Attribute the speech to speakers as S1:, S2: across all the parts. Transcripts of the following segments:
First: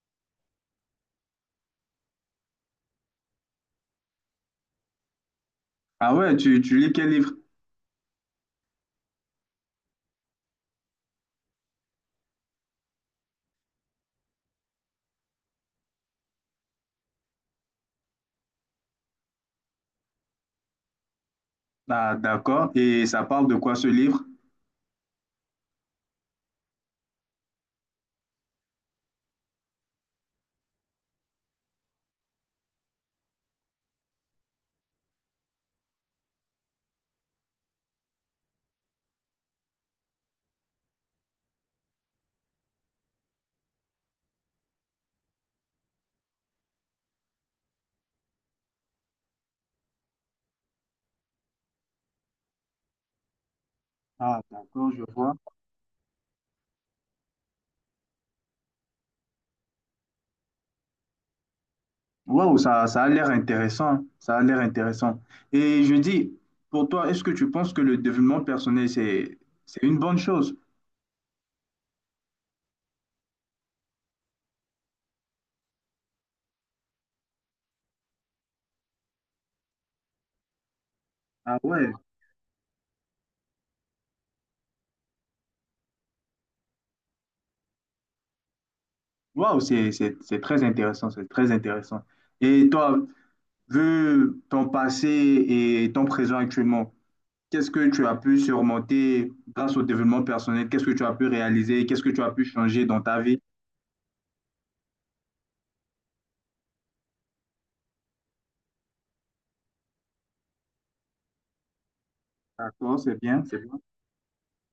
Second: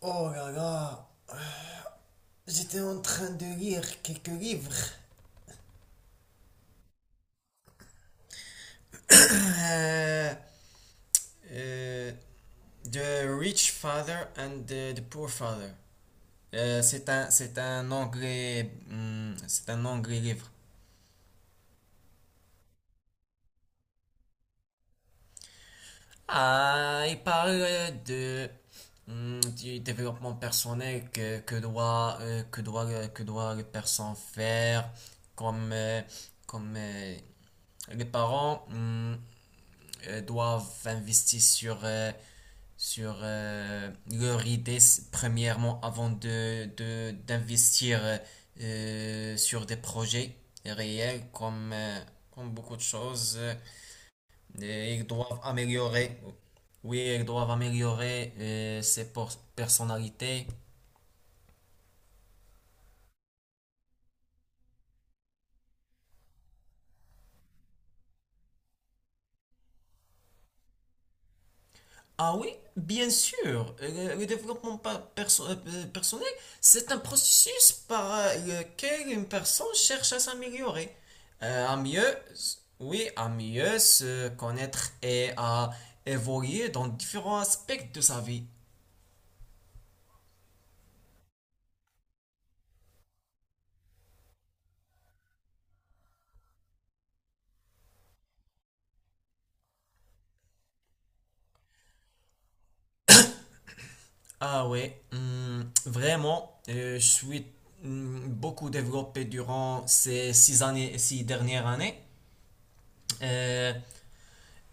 S1: Oh là là, j'étais en train de lire quelques livres.
S2: Ah ouais, tu lis quel livre?
S1: Euh, euh, The Rich Father and the Poor Father. C'est un, c'est un anglais livre.
S2: Ah, d'accord. Et ça parle de quoi ce livre?
S1: Ah, il parle de du développement personnel que doit que doit que doit les personnes faire, comme comme euh, les parents doivent investir sur, sur leur idée premièrement avant de, d'investir sur des projets réels comme, comme beaucoup de choses.
S2: Ah, d'accord,
S1: Et
S2: je
S1: ils
S2: vois.
S1: doivent améliorer, oui, ils doivent améliorer ses personnalités.
S2: Waouh, ça a l'air intéressant. Ça a l'air intéressant. Et je dis, pour toi, est-ce que tu penses que le développement personnel, c'est une bonne chose?
S1: Ah oui, bien sûr. Le développement personnel, c'est un processus par lequel une personne cherche à s'améliorer,
S2: Ah
S1: à
S2: ouais.
S1: mieux, oui, à mieux se connaître et à évoluer dans différents aspects de sa vie.
S2: Waouh, c'est très intéressant. C'est très intéressant. Et toi, vu ton passé et ton présent actuellement, qu'est-ce que tu as pu surmonter grâce au développement personnel? Qu'est-ce que tu as pu réaliser? Qu'est-ce que tu as pu changer dans ta vie?
S1: Ah ouais, vraiment, je suis beaucoup développé durant ces 6 années, 6 dernières années.
S2: D'accord, c'est bien.
S1: Euh,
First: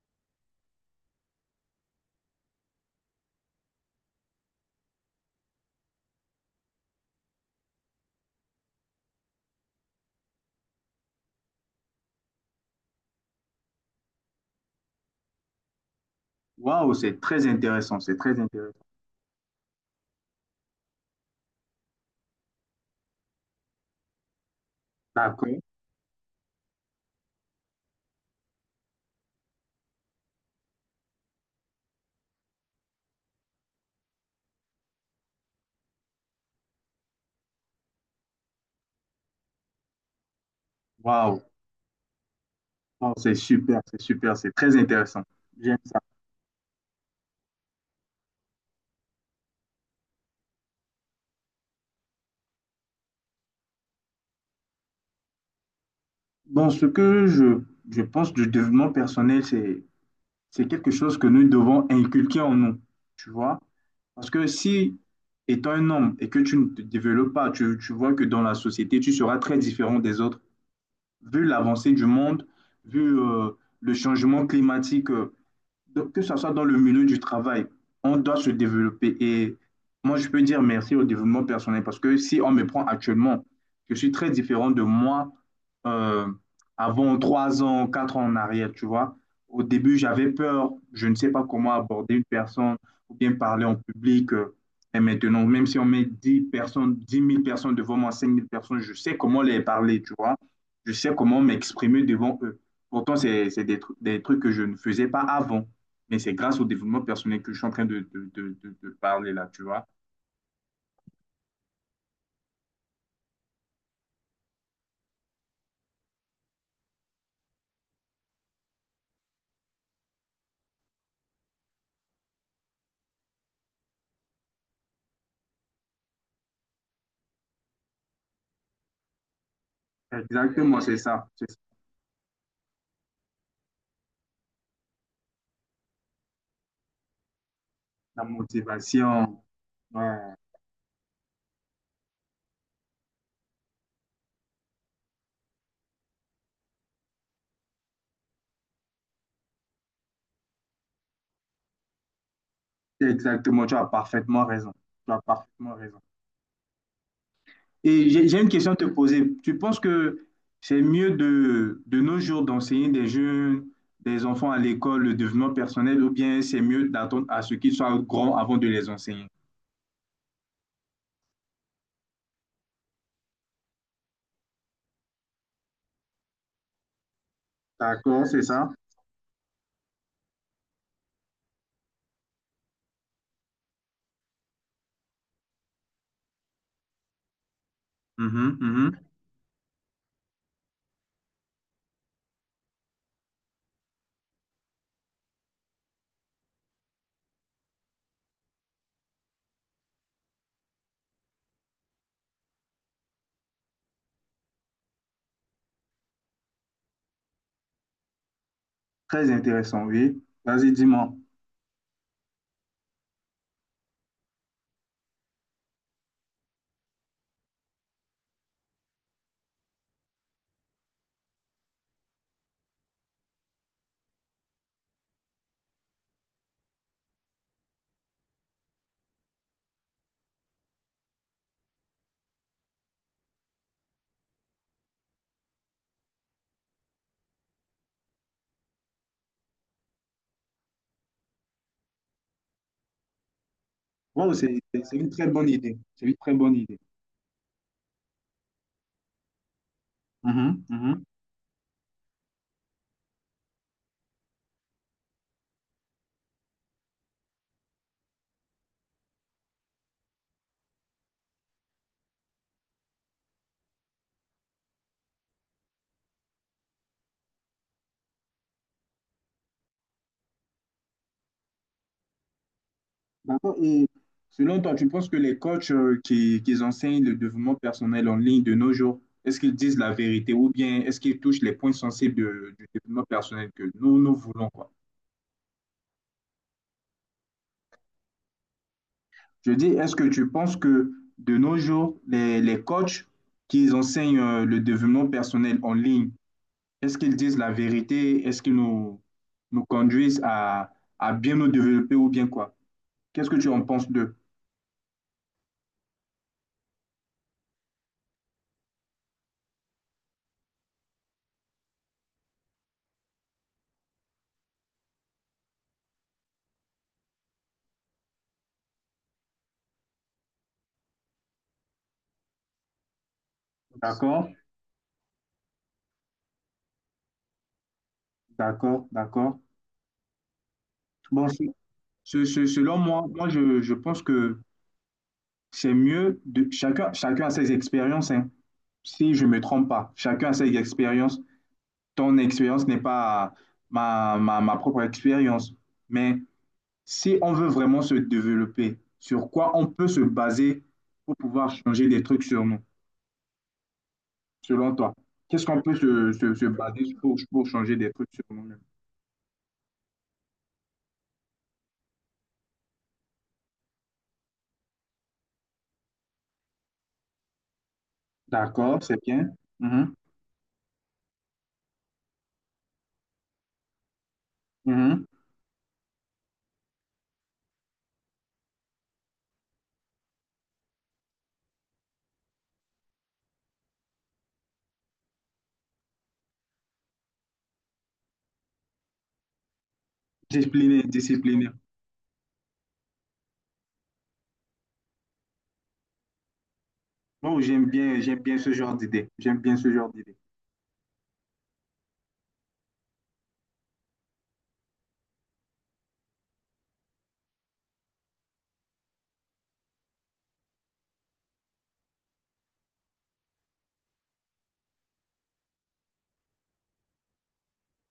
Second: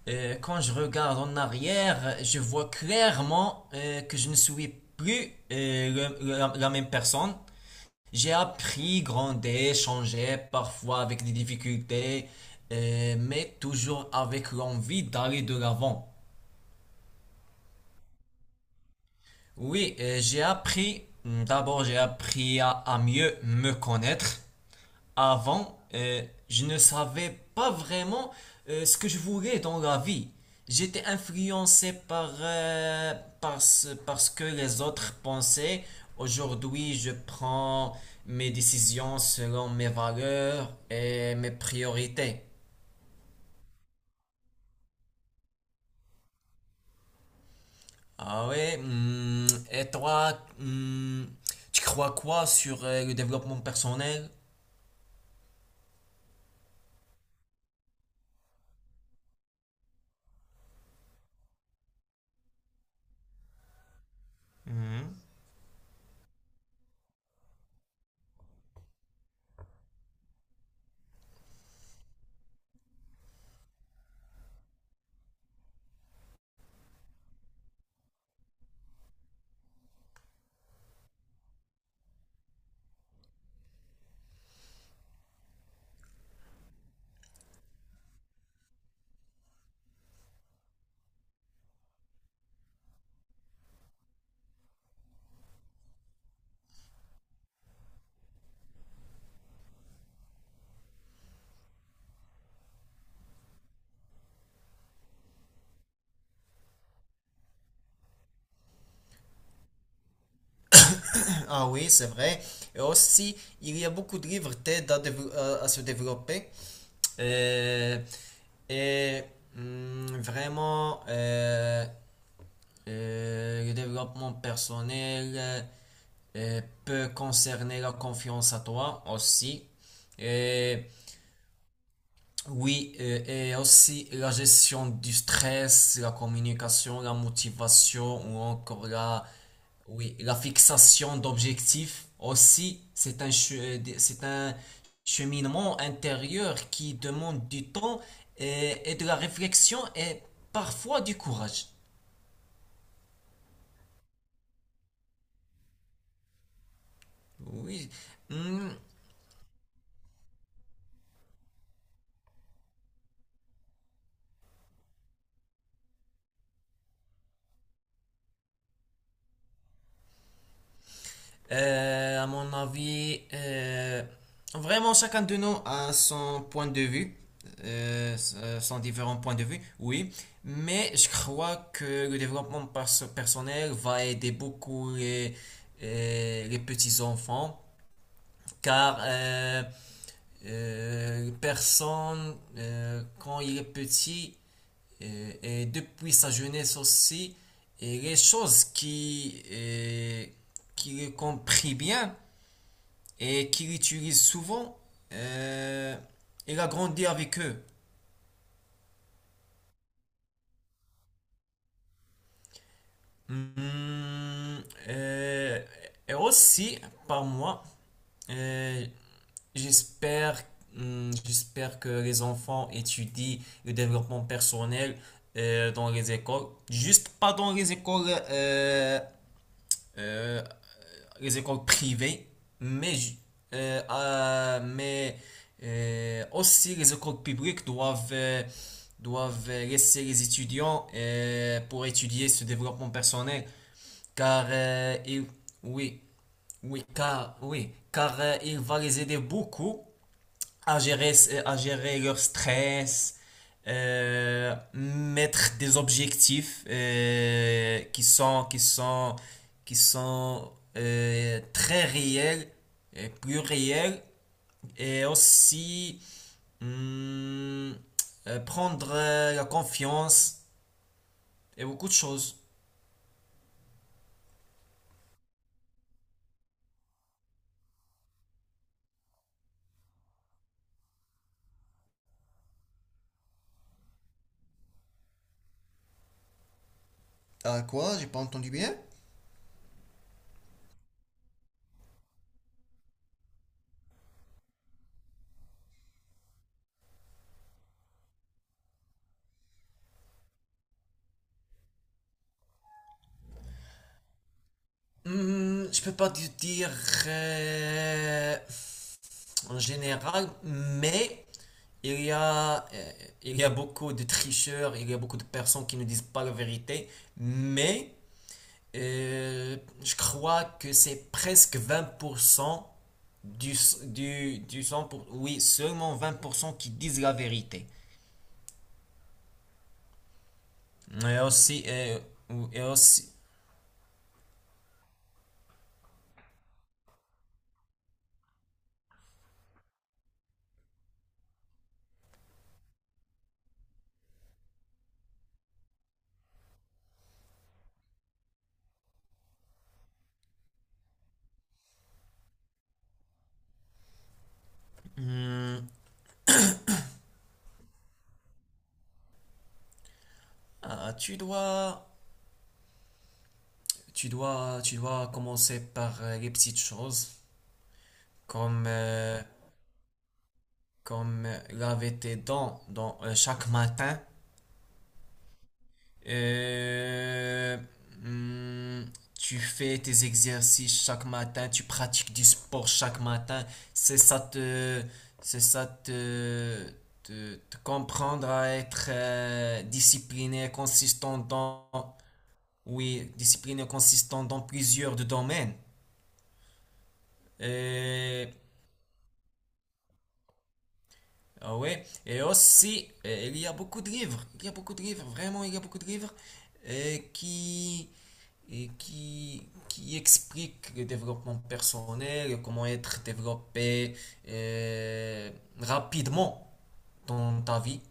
S1: Quand je regarde en arrière, je vois clairement que je ne suis plus la même personne. J'ai appris, grandi, changé, parfois avec des difficultés, mais toujours avec l'envie d'aller de l'avant.
S2: Waouh, c'est très intéressant, c'est très intéressant.
S1: Oui, j'ai appris, d'abord j'ai appris à mieux me connaître.
S2: D'accord.
S1: Avant, je ne savais pas vraiment ce que je voulais dans la vie. J'étais influencé par, par ce que les autres pensaient. Aujourd'hui, je prends mes décisions selon mes valeurs et
S2: Waouh,
S1: mes priorités.
S2: oh, c'est super, c'est super, c'est très intéressant. J'aime ça.
S1: Ah ouais, et toi, tu crois quoi sur le développement personnel?
S2: Bon, ce que je pense du développement personnel, c'est quelque chose que nous devons inculquer en nous, tu vois. Parce que si,
S1: Mhm.
S2: étant un homme et que tu ne te développes pas, tu vois que dans la société, tu seras très différent des autres. Vu l'avancée du monde, vu le changement climatique. Donc, que ce soit dans le milieu du travail, on doit se développer. Et moi, je peux dire merci au développement personnel parce que si on me prend actuellement, je suis très différent de moi euh, avant 3 ans, 4 ans en arrière, tu vois. Au début, j'avais peur, je ne sais pas comment aborder une personne ou bien parler en public. Et maintenant, même si on met 10 personnes, 10 000 personnes devant moi, 5 000 personnes, je sais comment les parler, tu vois. Je sais comment m'exprimer devant eux. Pourtant, c'est des trucs que je ne faisais pas avant. Mais c'est grâce au développement personnel que je suis en train de parler là, tu vois.
S1: Ah oui, c'est vrai. Et aussi, il y a beaucoup de liberté d'aide à, à se développer. Euh, et vraiment, le développement personnel peut concerner la confiance à toi aussi.
S2: Exactement, c'est ça. C'est ça,
S1: Oui, et aussi la gestion du stress, la communication, la motivation
S2: la
S1: ou encore la,
S2: motivation. Ouais.
S1: oui, la fixation d'objectifs aussi, c'est un cheminement intérieur qui demande du temps et de la réflexion et parfois du courage.
S2: Exactement, tu as parfaitement raison. Tu as parfaitement raison.
S1: Oui.
S2: Et j'ai une
S1: Hmm,
S2: question à te poser. Tu penses que c'est mieux de nos jours d'enseigner des jeunes, des enfants à l'école, le développement personnel, ou bien c'est mieux d'attendre à ce qu'ils soient grands avant de les enseigner?
S1: À mon avis, vraiment chacun de nous a son point de vue,
S2: D'accord, c'est ça.
S1: son différents points de vue, oui, mais je crois que le développement personnel va aider beaucoup les petits enfants,
S2: Mhm,
S1: car
S2: mhm.
S1: euh, euh, personne, quand il est petit, et depuis sa jeunesse aussi, et les choses qui qui le comprit bien, et qu'il utilise souvent. euh, il a grandi avec eux.
S2: Très intéressant, oui. Vas-y, dis-moi.
S1: Hmm, euh, et aussi, par moi, euh, j'espère, j'espère que les enfants étudient le développement personnel dans les écoles. Juste pas dans euh, les écoles privées, mais, mais aussi les écoles publiques doivent, doivent laisser les étudiants pour étudier ce développement personnel,
S2: Wow,
S1: car
S2: c'est
S1: euh,
S2: une très
S1: il-
S2: bonne idée.
S1: oui,
S2: C'est une très bonne idée.
S1: oui, car il va les aider beaucoup
S2: Mhm,
S1: à
S2: mhm.
S1: gérer, à gérer leur stress, mettre des objectifs qui sont très réels, et plus réels, et aussi hum, prendre la confiance et beaucoup de choses.
S2: D'accord. Et selon toi, tu penses que les coachs qui enseignent le développement personnel en ligne de nos jours, est-ce qu'ils disent la vérité ou bien est-ce qu'ils touchent les points sensibles du développement personnel que nous, nous voulons, quoi?
S1: Ah quoi? J'ai pas entendu bien?
S2: Je dis, est-ce que tu penses que de nos jours, les coachs qui enseignent le développement personnel en ligne, est-ce qu'ils disent la vérité? Est-ce qu'ils nous conduisent à bien nous développer ou bien quoi? Qu'est-ce que tu en penses d'eux?
S1: Je peux pas te dire euh, en général, mais il y a, euh, il y a beaucoup de tricheurs, il y a beaucoup de personnes qui ne disent pas la vérité, mais euh, je crois que c'est presque 20%
S2: D'accord,
S1: du 100 oui, seulement 20% qui disent la vérité.
S2: d'accord, d'accord.
S1: Et
S2: Bon,
S1: aussi, et
S2: selon moi,
S1: aussi,
S2: moi je pense que c'est mieux de chacun, chacun a ses expériences, hein. Si je me trompe pas. Chacun a ses expériences. Ton expérience n'est pas ma propre expérience. Mais si on veut vraiment se développer, sur quoi on peut se baser pour pouvoir changer des trucs sur nous, selon toi? Qu'est-ce qu'on
S1: hmm,
S2: peut se baser pour changer des trucs sur nous-mêmes?
S1: ah, tu dois... Tu dois, tu dois commencer par les petites choses, comme,
S2: D'accord, c'est bien. Mhm,
S1: comme laver tes dents dans, chaque matin.
S2: mhm.
S1: Euh, hum, Tu fais tes exercices chaque matin, tu pratiques du sport chaque matin. C'est ça te, c'est ça te, te, te comprendre à être discipliné,
S2: Discipliné,
S1: consistant
S2: discipliné.
S1: dans, oui, discipliné, consistant dans plusieurs de domaines.
S2: Bon, j'aime
S1: Euh,
S2: bien ce genre d'idée. J'aime bien ce genre d'idée.
S1: Ah ouais, et aussi, il y a beaucoup de livres, il y a beaucoup de livres, vraiment, il y a beaucoup de livres euh, qui, et qui, qui expliquent le développement personnel, comment être développé euh, rapidement dans ta vie.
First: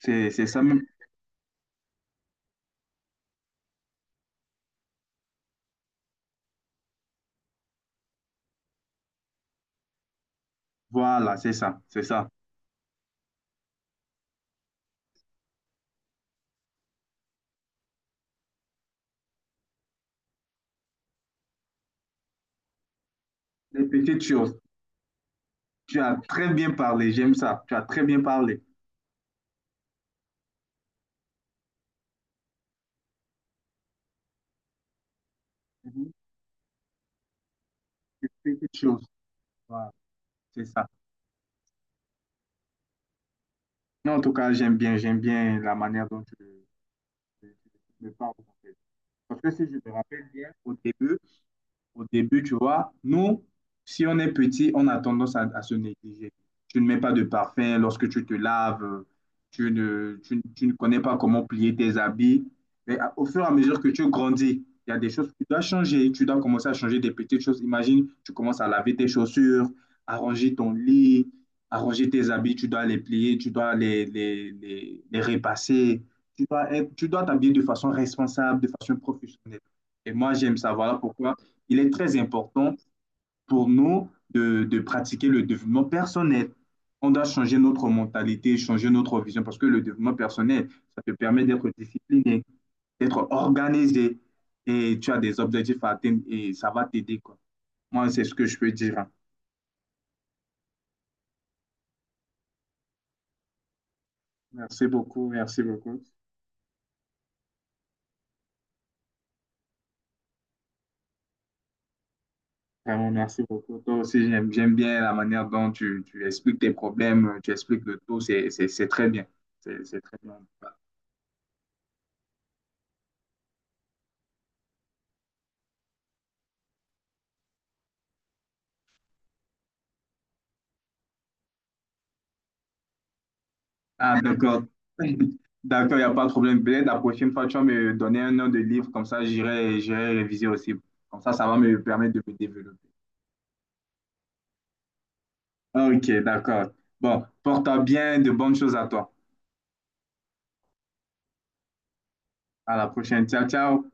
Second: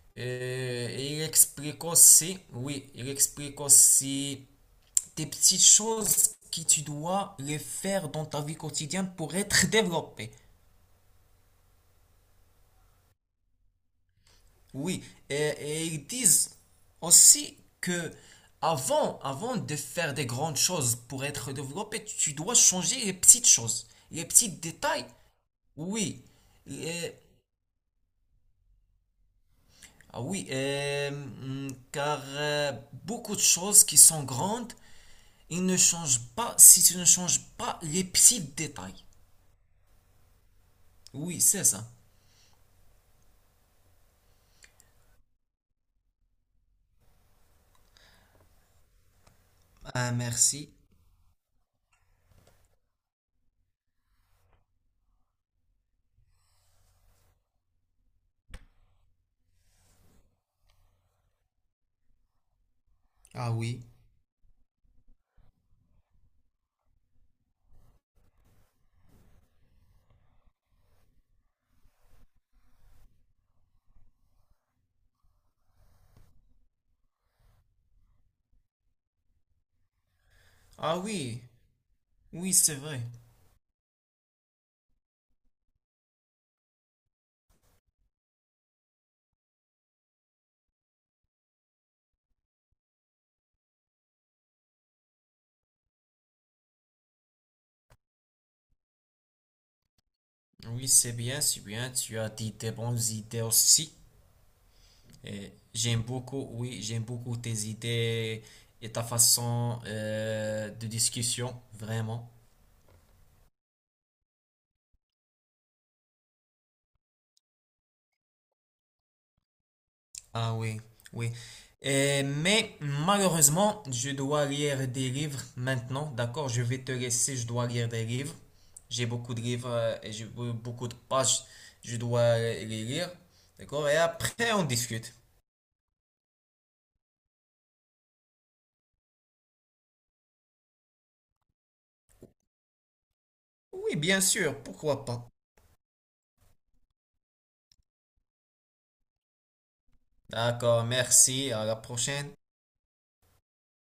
S2: C'est ça même.
S1: Et il explique aussi, oui, il explique aussi des petites choses que tu dois les faire dans ta vie quotidienne pour être développé.
S2: Voilà, c'est ça, c'est ça.
S1: Oui, et ils disent aussi que avant, avant de faire des grandes choses pour être développé, tu dois changer les petites
S2: Les
S1: choses,
S2: petites
S1: les petits
S2: choses.
S1: détails.
S2: Tu as
S1: Oui,
S2: très bien parlé,
S1: et-
S2: j'aime ça. Tu as très bien parlé.
S1: ah oui, et, car beaucoup de choses qui sont grandes, ils ne
S2: Mhm.
S1: changent pas si tu ne changes pas les petits
S2: Les petites choses.
S1: détails.
S2: Voilà, c'est ça.
S1: Oui, c'est ça.
S2: Non, en tout cas, j'aime bien la manière dont tu- tu me parles, en fait. Parce que si je me
S1: Ah,
S2: rappelle bien,
S1: merci.
S2: au début, au début, tu vois, nous, si on est petit, on a tendance à se négliger. Tu ne mets pas de parfum lorsque tu te laves, tu ne connais pas comment plier tes habits. Mais au fur et à
S1: Ah
S2: mesure
S1: oui.
S2: que tu grandis, il y a des choses que tu dois changer. Tu dois commencer à changer des petites choses. Imagine, tu commences à laver tes chaussures, arranger ton lit, arranger tes habits. Tu dois les plier, tu dois les repasser. Tu dois t'habiller de façon responsable, de façon professionnelle. Et moi, j'aime ça. Voilà
S1: Ah
S2: pourquoi
S1: oui,
S2: il est très
S1: oui,
S2: important
S1: c'est vrai.
S2: pour nous de pratiquer le développement personnel. On doit changer notre mentalité, changer notre vision, parce que le développement personnel, ça te permet d'être discipliné, d'être organisé, et tu as des objectifs à atteindre, et ça va t'aider, quoi. Moi, c'est ce que je peux dire, hein.
S1: Oui, c'est bien, tu as dit des bonnes idées aussi.
S2: Merci beaucoup,
S1: Et
S2: merci
S1: j'aime
S2: beaucoup.
S1: beaucoup, oui, j'aime beaucoup tes idées et ta façon de discussion, vraiment.
S2: Vraiment, merci beaucoup. Toi aussi, j'aime bien la manière dont tu expliques tes problèmes, tu expliques le tout, c'est très bien. C'est très bien.
S1: Ah oui, oui. Mais malheureusement, je dois lire des livres maintenant, d'accord? Je vais te laisser, je dois lire des livres. J'ai beaucoup de livres et j'ai beaucoup de pages, je dois les lire, d'accord? Et
S2: Ah,
S1: après,
S2: d'accord.
S1: on discute.
S2: D'accord, il n'y a pas de problème. Peut-être la prochaine fois, tu vas me donner un nom de livre, comme ça, j'irai réviser aussi. Comme ça va me permettre de me développer.
S1: Oui, bien sûr, pourquoi pas.
S2: Ok, d'accord. Bon, porte-toi bien, de bonnes choses à toi.
S1: D'accord, merci, à la prochaine.
S2: À la prochaine. Ciao, ciao.